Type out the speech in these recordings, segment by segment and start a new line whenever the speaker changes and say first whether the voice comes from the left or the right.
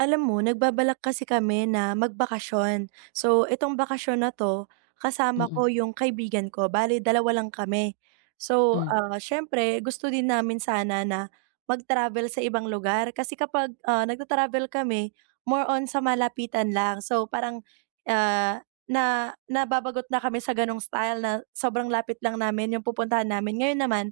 right: Alam mo, nagbabalak kasi kami na magbakasyon. So, itong bakasyon na 'to, kasama
left: Mm,
right: ko yung kaibigan ko. Bale, dalawa lang kami. So,
left: hmm,
right: siyempre gusto din namin sana na mag-travel sa ibang lugar kasi kapag, nagta-travel kami, more on sa malapitan lang. So, parang, ah, na nababagot na kami sa gano'ng style na sobrang lapit lang namin yung pupuntahan namin. Ngayon naman,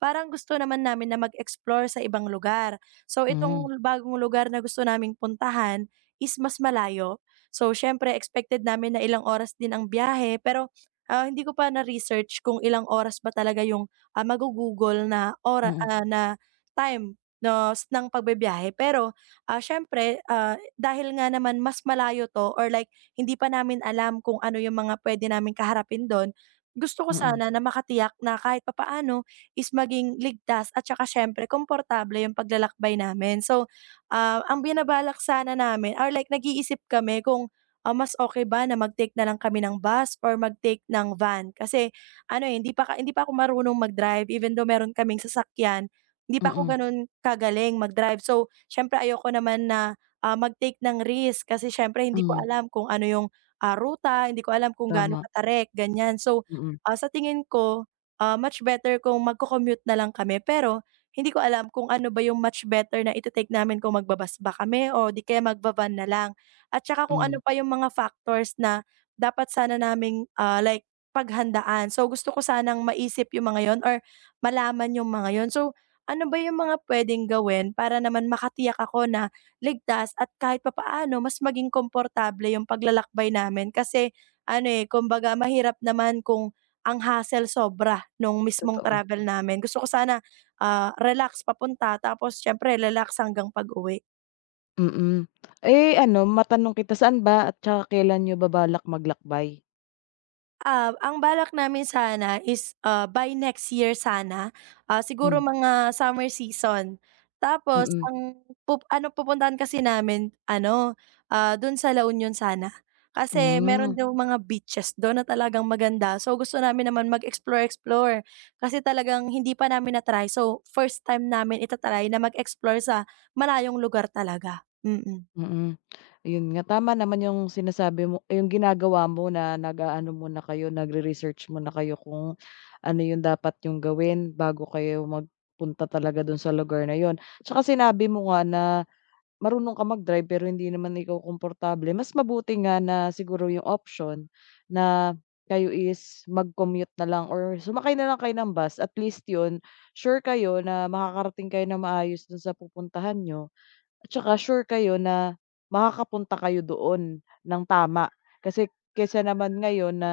right: parang gusto naman namin na mag-explore sa ibang lugar. So
left: hmm,
right: itong bagong lugar na gusto naming puntahan is mas malayo. So siyempre expected namin na ilang oras din ang biyahe pero, hindi ko pa na-research kung ilang oras ba talaga yung, mago-Google na
left: mm,
right: na time no nos ng pagbibiyahe. Pero, siyempre, dahil nga naman mas malayo 'to or like hindi pa namin alam kung ano yung mga puwede namin kaharapin do'n, gusto ko
left: mm,
right: sana na makatiyak na kahit papaano is maging ligtas at saka siyempre komportable yung paglalakbay namin. So, ang binabalak sana namin or like nag-iisip kami kung, mas okay ba na mag-take na lang kami ng bus or mag-take ng van. Kasi ano, eh, hindi pa ako marunong mag-drive even though meron kaming sasakyan, hindi pa ako
left: mm,
right: gano'n kagaling mag-drive. So, siyempre ayoko naman na, mag-take ng risk kasi siyempre hindi ko
left: hmm,
right: alam kung ano yung, ruta, hindi ko alam kung gaano
left: tama,
right: katarik, ganyan. So,
left: mm,
right: sa tingin ko much better kung magko-commute na lang kami pero hindi ko alam kung ano ba yung much better na ite-take namin kung magbabas ba kami o di kaya magbaban na lang at saka kung
left: hmm,
right: ano pa yung mga factors na dapat sana naming, like paghandaan. So, gusto ko sanang maisip yung mga yon or malaman yung mga yon. So, ano ba yung mga pwedeng gawin para naman makatiyak ako na ligtas at kahit papaano mas maging komportable yung paglalakbay namin kasi ano, eh, kumbaga mahirap naman kung ang hassle sobra nung mismong
left: totoo,
right: travel namin. Gusto ko sana, relax papunta tapos siyempre relax hanggang pag-uwi.
left: mm. Eh, ano matanong kita saan ba at tsaka kailan niyo ba balak maglakbay?
right: Ah ang balak namin sana is, by next year sana, siguro
left: Hmm,
right: mga summer season. Tapos
left: mm,
right: ang pupuntahan kasi namin ano, dun sa La Union sana. Kasi meron
left: hmm,
right: daw mga beaches dun na talagang maganda. So gusto namin naman mag-explore-explore, kasi talagang hindi pa namin na-try. So first time namin na mag-explore sa malayong lugar talaga. Mm. mm.
left: mm. Ayun nga tama naman yung sinasabi mo eh, yung ginagawa mo na nag-aano muna kayo nagre-research muna kayo kung ano yung dapat yung gawin bago kayo magpunta talaga dun sa lugar na yun. Tsaka sinabi mo nga na marunong ka mag-drive pero hindi naman ikaw komportable, mas mabuti nga na siguro yung option na kayo is mag-commute na lang or sumakay na lang kayo ng bus, at least yun, sure kayo na makakarating kayo na maayos dun sa pupuntahan niyo at saka sure kayo na makakapunta kayo doon ng tama. Kasi kaysa naman ngayon na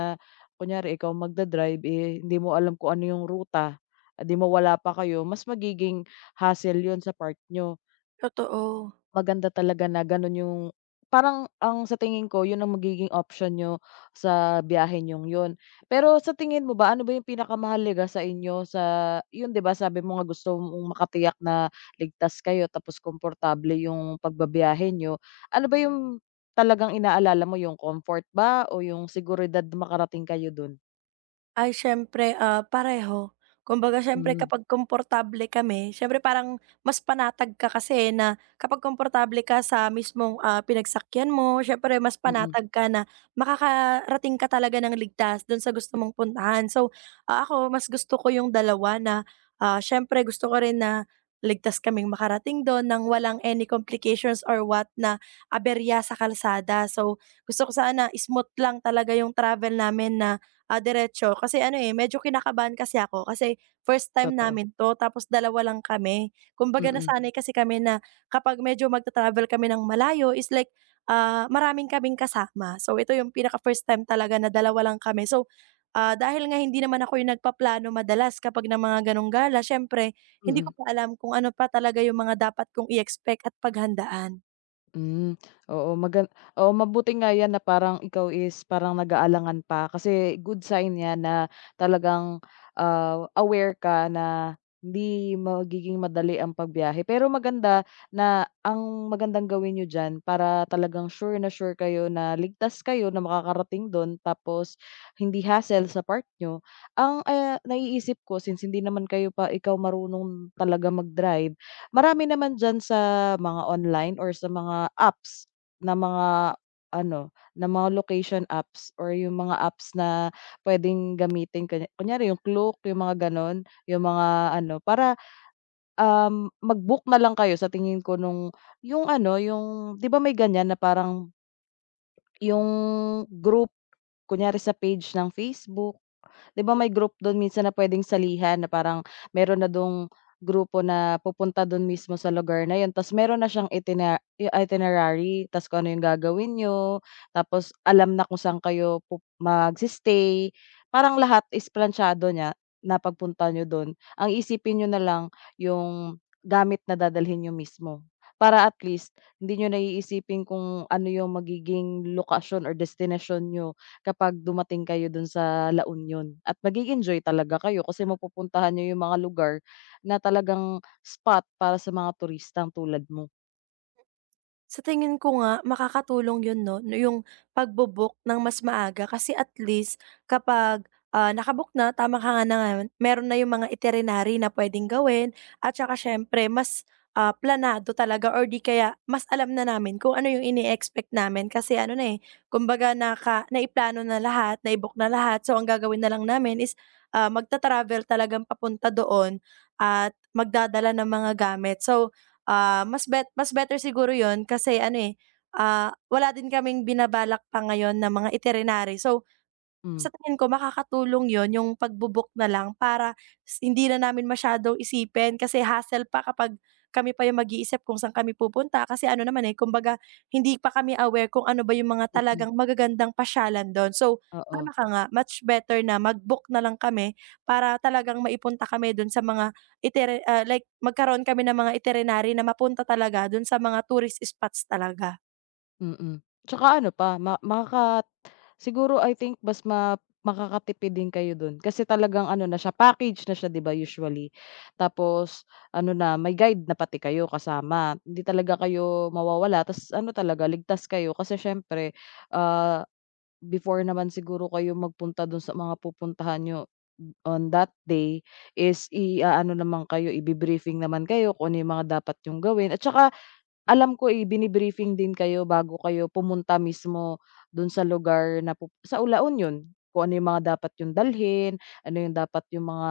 left: kunyari ikaw magda-drive, eh, hindi mo alam kung ano yung ruta, 'di mawala pa kayo, mas magiging hassle yun sa part niyo.
right: Totoo.
left: Maganda talaga na gano'n yung parang ang sa tingin ko 'yun ang magiging option niyo sa biyahe niyong 'yun. Pero sa tingin mo ba, ano ba yung pinakamahalaga sa inyo sa 'yun? 'Di ba sabi mo nga gusto mong makatiyak na ligtas kayo tapos komportable yung pagbabiyahe nyo. Ano ba yung talagang inaalala mo, yung comfort ba o yung seguridad na makarating kayo dun?
right: Ay siyempre, pareho. Kumbaga siyempre
left: Hmm,
right: kapag komportable kami, siyempre parang mas panatag ka kasi na kapag komportable ka sa mismong, pinagsakyan mo, siyempre mas
left: mm.
right: panatag ka na makakarating ka talaga ng ligtas dun sa gusto mong puntahan. So, ako mas gusto ko yung dalawa na, siyempre gusto ko rin na ligtas kaming makarating dun ng walang any complications or what na aberya sa kalsada. So, gusto ko sana smooth lang talaga yung travel namin na diretso kasi ano, eh, medyo kinakabahan kasi ako kasi first time
left: Totoo.
right: namin 'to tapos dalawa lang kami. Kumbaga
left: Mm,
right: nasanay kasi kami na kapag medyo magta-travel kami ng malayo is like, maraming kaming kasama. So, ito yung pinaka-first time talaga na dalawa lang kami. So, dahil nga hindi naman ako yung nagpaplano madalas kapag ng mga gano'ng gala siyempre hindi ko
left: mm.
right: pa alam kung ano pa talaga yung mga dapat kong i-expect at paghandaan.
left: Hmm, oo magan oo mabuti nga 'yan na parang ikaw is parang nag-aalangan pa kasi good sign 'yan na talagang, aware ka na hindi magiging madali ang pagbiyahe. Pero maganda na ang magandang gawin niyo diyan para talagang sure na sure kayo na ligtas kayo na makakarating dun tapos hindi hassle sa part niyo. Ang, naiisip ko since hindi naman kayo pa ikaw marunong talaga mag-drive. Marami naman diyan sa mga online or sa mga apps na mga ano, na mga location apps or yung mga apps na puwedeng gamitin, kunyari yung Klook, yung mga gano'n, yung mga ano para, mag-book na lang kayo sa tingin ko nung yung ano, yung 'di ba may ganyan na parang yung group, kunyari sa page ng Facebook. 'Di ba may group dun minsan na puwedeng salihan na parang meron na dong grupo na pupunta dun mismo sa lugar na yon, ta's meron na siyang itina i itinerary, ta's kung ano yung gagawin niyo, tapos alam na kung saan kayo magse-stay. Parang lahat is plantsado niya na pagpunta niyo don. Ang isipin niyo na lang yung gamit na dadalhin niyo mismo, para at least hindi niyo na iisipin kung ano yung magiging lokasyon or destinasyon niyo kapag dumating kayo dun sa La Union, at enjoy talaga kayo kasi mapupuntahan niyo yung mga lugar na talagang spot para sa mga turistang tulad mo.
right: Sa tingin ko nga makakatulong yun 'no, no yung pagbo ng mas maaga kasi at least kapag, naka na tama ka nga naman, meron na yung mga itinerary na puwedeng gawin at saka siyempre mas, planado talaga or 'di kaya mas alam na namin kung ano yung ini-expect namin kasi ano na, eh, kumbaga naiplano na lahat, nai-book na lahat. So ang gagawin na lang namin is, magta-travel talagang papunta doon at magdadala ng mga gamit. So mas better siguro 'yun kasi ano, eh, wala din kaming binabalak pa ngayon na mga itinerary. So,
left: Hmm,
right: sa tingin ko makakatulong yon yung pagbo-book na lang para s hindi na namin masyadong isipin kasi hassle pa kapag kami pa yung mag-iisip kung saan kami pupunta kasi ano naman, eh, kumbaga hindi pa kami aware kung ano ba yung mga
left: mm.
right: talagang magagandang pasyalan don. So,
left: Oo,
right: tama ka nga, much better na mag-book na lang kami para talagang maipunta kami don sa mga like magkaroon kami ng mga itinerary na mapunta talaga don sa mga tourist spots talaga.
left: mm. Tsaka ano pa ma makaka siguro I think mas ma makakatipid din kayo dun kasi talagang ano na siya, package na siya, 'di ba, usually. Tapos ano na, may guide na pati kayo kasama, hindi talaga kayo mawawala, ta's ano talaga, ligtas kayo kasi siyempre, ah before naman siguro kayo magpunta dun sa mga pupuntahan nyo on that day is ano naman kayo, ibi-briefing naman kayo kung ano yung mga dapat yung gawin, at saka alam ko, eh, bini-briefing din kayo bago kayo pumunta mismo dun sa lugar na sa La Union, kung ano yung mga dapat yung dalhin, ano yung dapat yung mga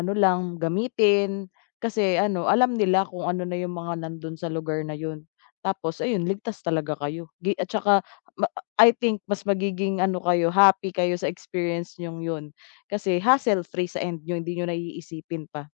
left: ano lang, gamitin, kasi ano, alam nila kung ano na yung mga nandun sa lugar na yun. Tapos ayun, ligtas talaga kayo at saka ma I think mas magiging ano kayo, happy kayo sa experience niyong yun kasi hassle free sa end niyo, hindi niyo na iisipin pa.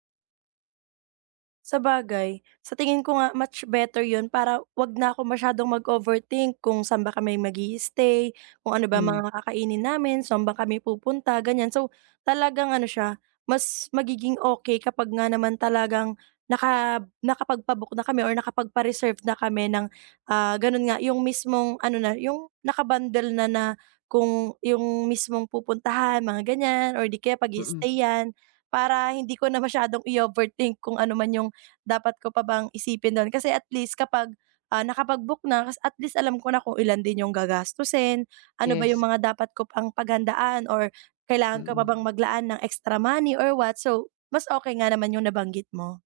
right: Sabagay, sa tingin ko nga much better 'yun para 'wag na ako masyadong mag-overthink kung saan ba kami mag stay kung ano ba
left: Hmm,
right: mga kakainin namin, saan ba kami pupunta, ganiyan. So, talagang ano siya, mas magiging okay kapag nga naman talagang nakapagpa na kami or nakapagpa-reserve na kami ng, gano'n nga, yung mismong ano na, yung nakabundle na na kung yung mismong pupuntahan, mga ganyan or di kaya
left: mm. Mm.
right: pag-i-stay-yan. Para hindi ko na masyadong i-overthink kung ano man yung dapat ko pa bang isipin dun? Kasi at least kapag, nakapag-book na kas at least alam ko na kung ilan din yung gagastusin, ano ba yung
left: Yes,
right: mga dapat ko pang paghandaan or
left: mm.
right: kailangan ko pa
left: Mm.
right: bang maglaan ng extra money or what. So, mas okay nga naman yung nabanggit mo.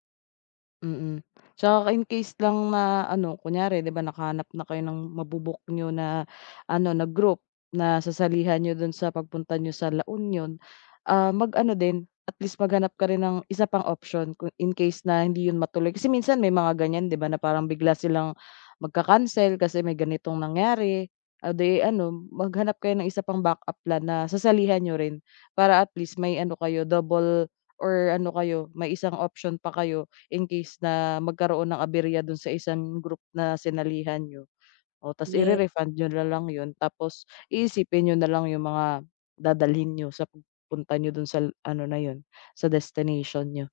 left: Mm. Tsaka in case lang na ano, kunyari 'di ba nakahanap na kayo ng mabu-book niyo na ano, na group na sasalihan niyo dun sa pagpunta niyo sa La Union, ah, mag-ano din, at least maghanap ka rin ng isa pang option kung in case na hindi yun matuloy. Kasi minsan may mga ganyan, 'di ba, na parang bigla silang magka-cancel kasi may ganitong nangyari. O di ano, maghanap kayo ng isa pang backup plan na sasalihan niyo rin, para at least may ano kayo, double or ano kayo, may isang option pa kayo in case na magkaroon ng aberya dun sa isang group na sinalihan niyo, o ta's
right: Yes.
left: niyo na lang yun, tapos iisipin niyo na lang yung mga dadalhin niyo sa pagpunta niyo dun sa ano na yun, sa destination niyo,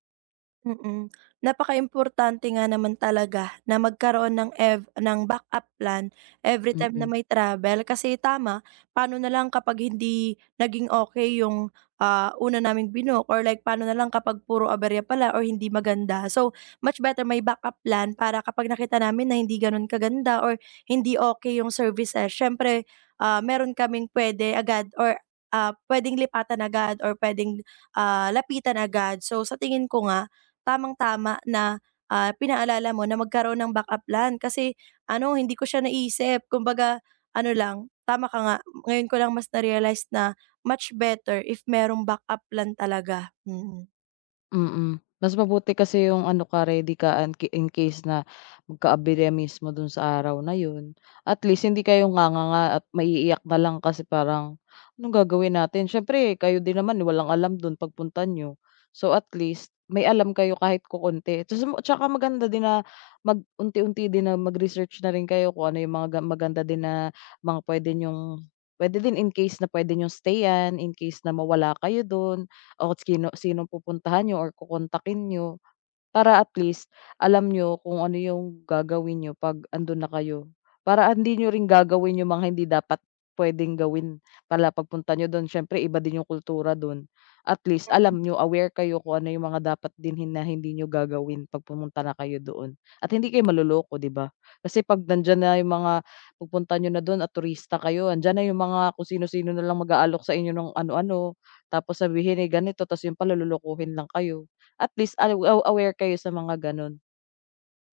right: Mm. Napakaimportante nga naman talaga na magkaroon ng ev ng backup plan every time na
left: mm.
right: may travel kasi tama, paano na lang kapag hindi naging okay yung, una naming binook or like paano na lang kapag puro aberya pala or hindi maganda. So, much better may backup plan para kapag nakita namin na hindi gano'n kaganda or hindi okay yung services siyempre, meron kaming pwede agad or, puwedeng lipatan agad or puwedeng, lapitan agad. So, sa tingin ko nga tamang-tama na, pinaalala mo na magkaroon ng backup plan kasi ano, hindi ko siya naisip kumbaga ano lang, tama ka nga, ngayon ko lang mas na-realize na much better if merong backup plan talaga. Mm.
left: Mm, mas mabuti kasi yung ano ka, ready ka an ki in case na magka-aberya mismo dun sa araw na yun. At least hindi kayo nganganga at maiiyak na lang kasi parang, "Anong gagawin natin?" Siyempre kayo din naman walang alam dun pagpunta niyo. So, at least may alam kayo kahit kokonti. Ta's 'tsaka maganda din na mag unti-unti din na mag-research na rin kayo kung ano yung mga maganda din na mga pwede niyong pwede din in case na pwede niyong stayan, in case na mawala kayo dun o kung sino sinong pupuntahan niyo or kokontakin niyo. Para at least alam niyo kung ano yung gagawin niyo 'pag andun na kayo. Para hindi niyo rin gagawin yung mga hindi dapat puwedeng gawin pala pagpunta niyo dun, siyempre iba din yung kultura dun. At least alam niyo, aware kayo kung ano yung mga dapat din na hindi niyo gagawin 'pag pumunta na kayo doon. At hindi kayo maloloko, 'di ba? Kasi 'pag nandiyan na yung mga pupunta niyo na dun at turista kayo, andiyan na yung mga kung sino-sino nalang mag-aalok sa inyo ng ano-ano, tapos sabihin, eh, ganito, ta's yun pala lolokohin lang kayo. At least aw aw aware kayo sa mga gano'n,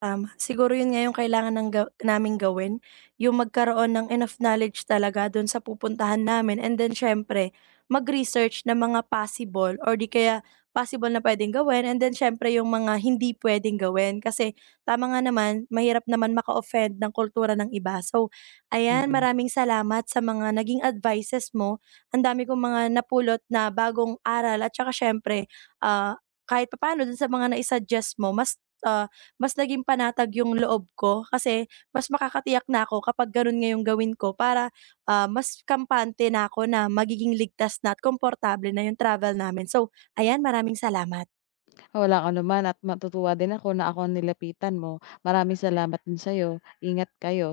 right: Tama. Siguro yun nga yung kailangan ng naming gawin, yung magkaroon ng enough knowledge talaga dun sa pupuntahan namin and then siyempre mag-research ng mga possible or di kaya possible na puwedeng gawin and then siyempre yung mga hindi puwedeng gawin. Kasi tama nga naman, mahirap naman maka-offend ng kultura ng iba. So ayan,
left: mm.
right: maraming salamat sa mga naging advices mo. Ang dami kong mga napulot na bagong aral at saka siyempre, ah, kahit papaano dun sa mga nai-suggest mo mas, ah mas naging panatag yung loob ko kasi mas makakatiyak na ako kapag ganun nga yung gawin ko para, mas kampante na ako na magiging ligtas na at komportable na yung travel namin. So, ayan maraming salamat.
left: Walang anuman at matutuwa din ako na ako ang nilapitan mo. Maraming salamat din sa'yo, ingat kayo.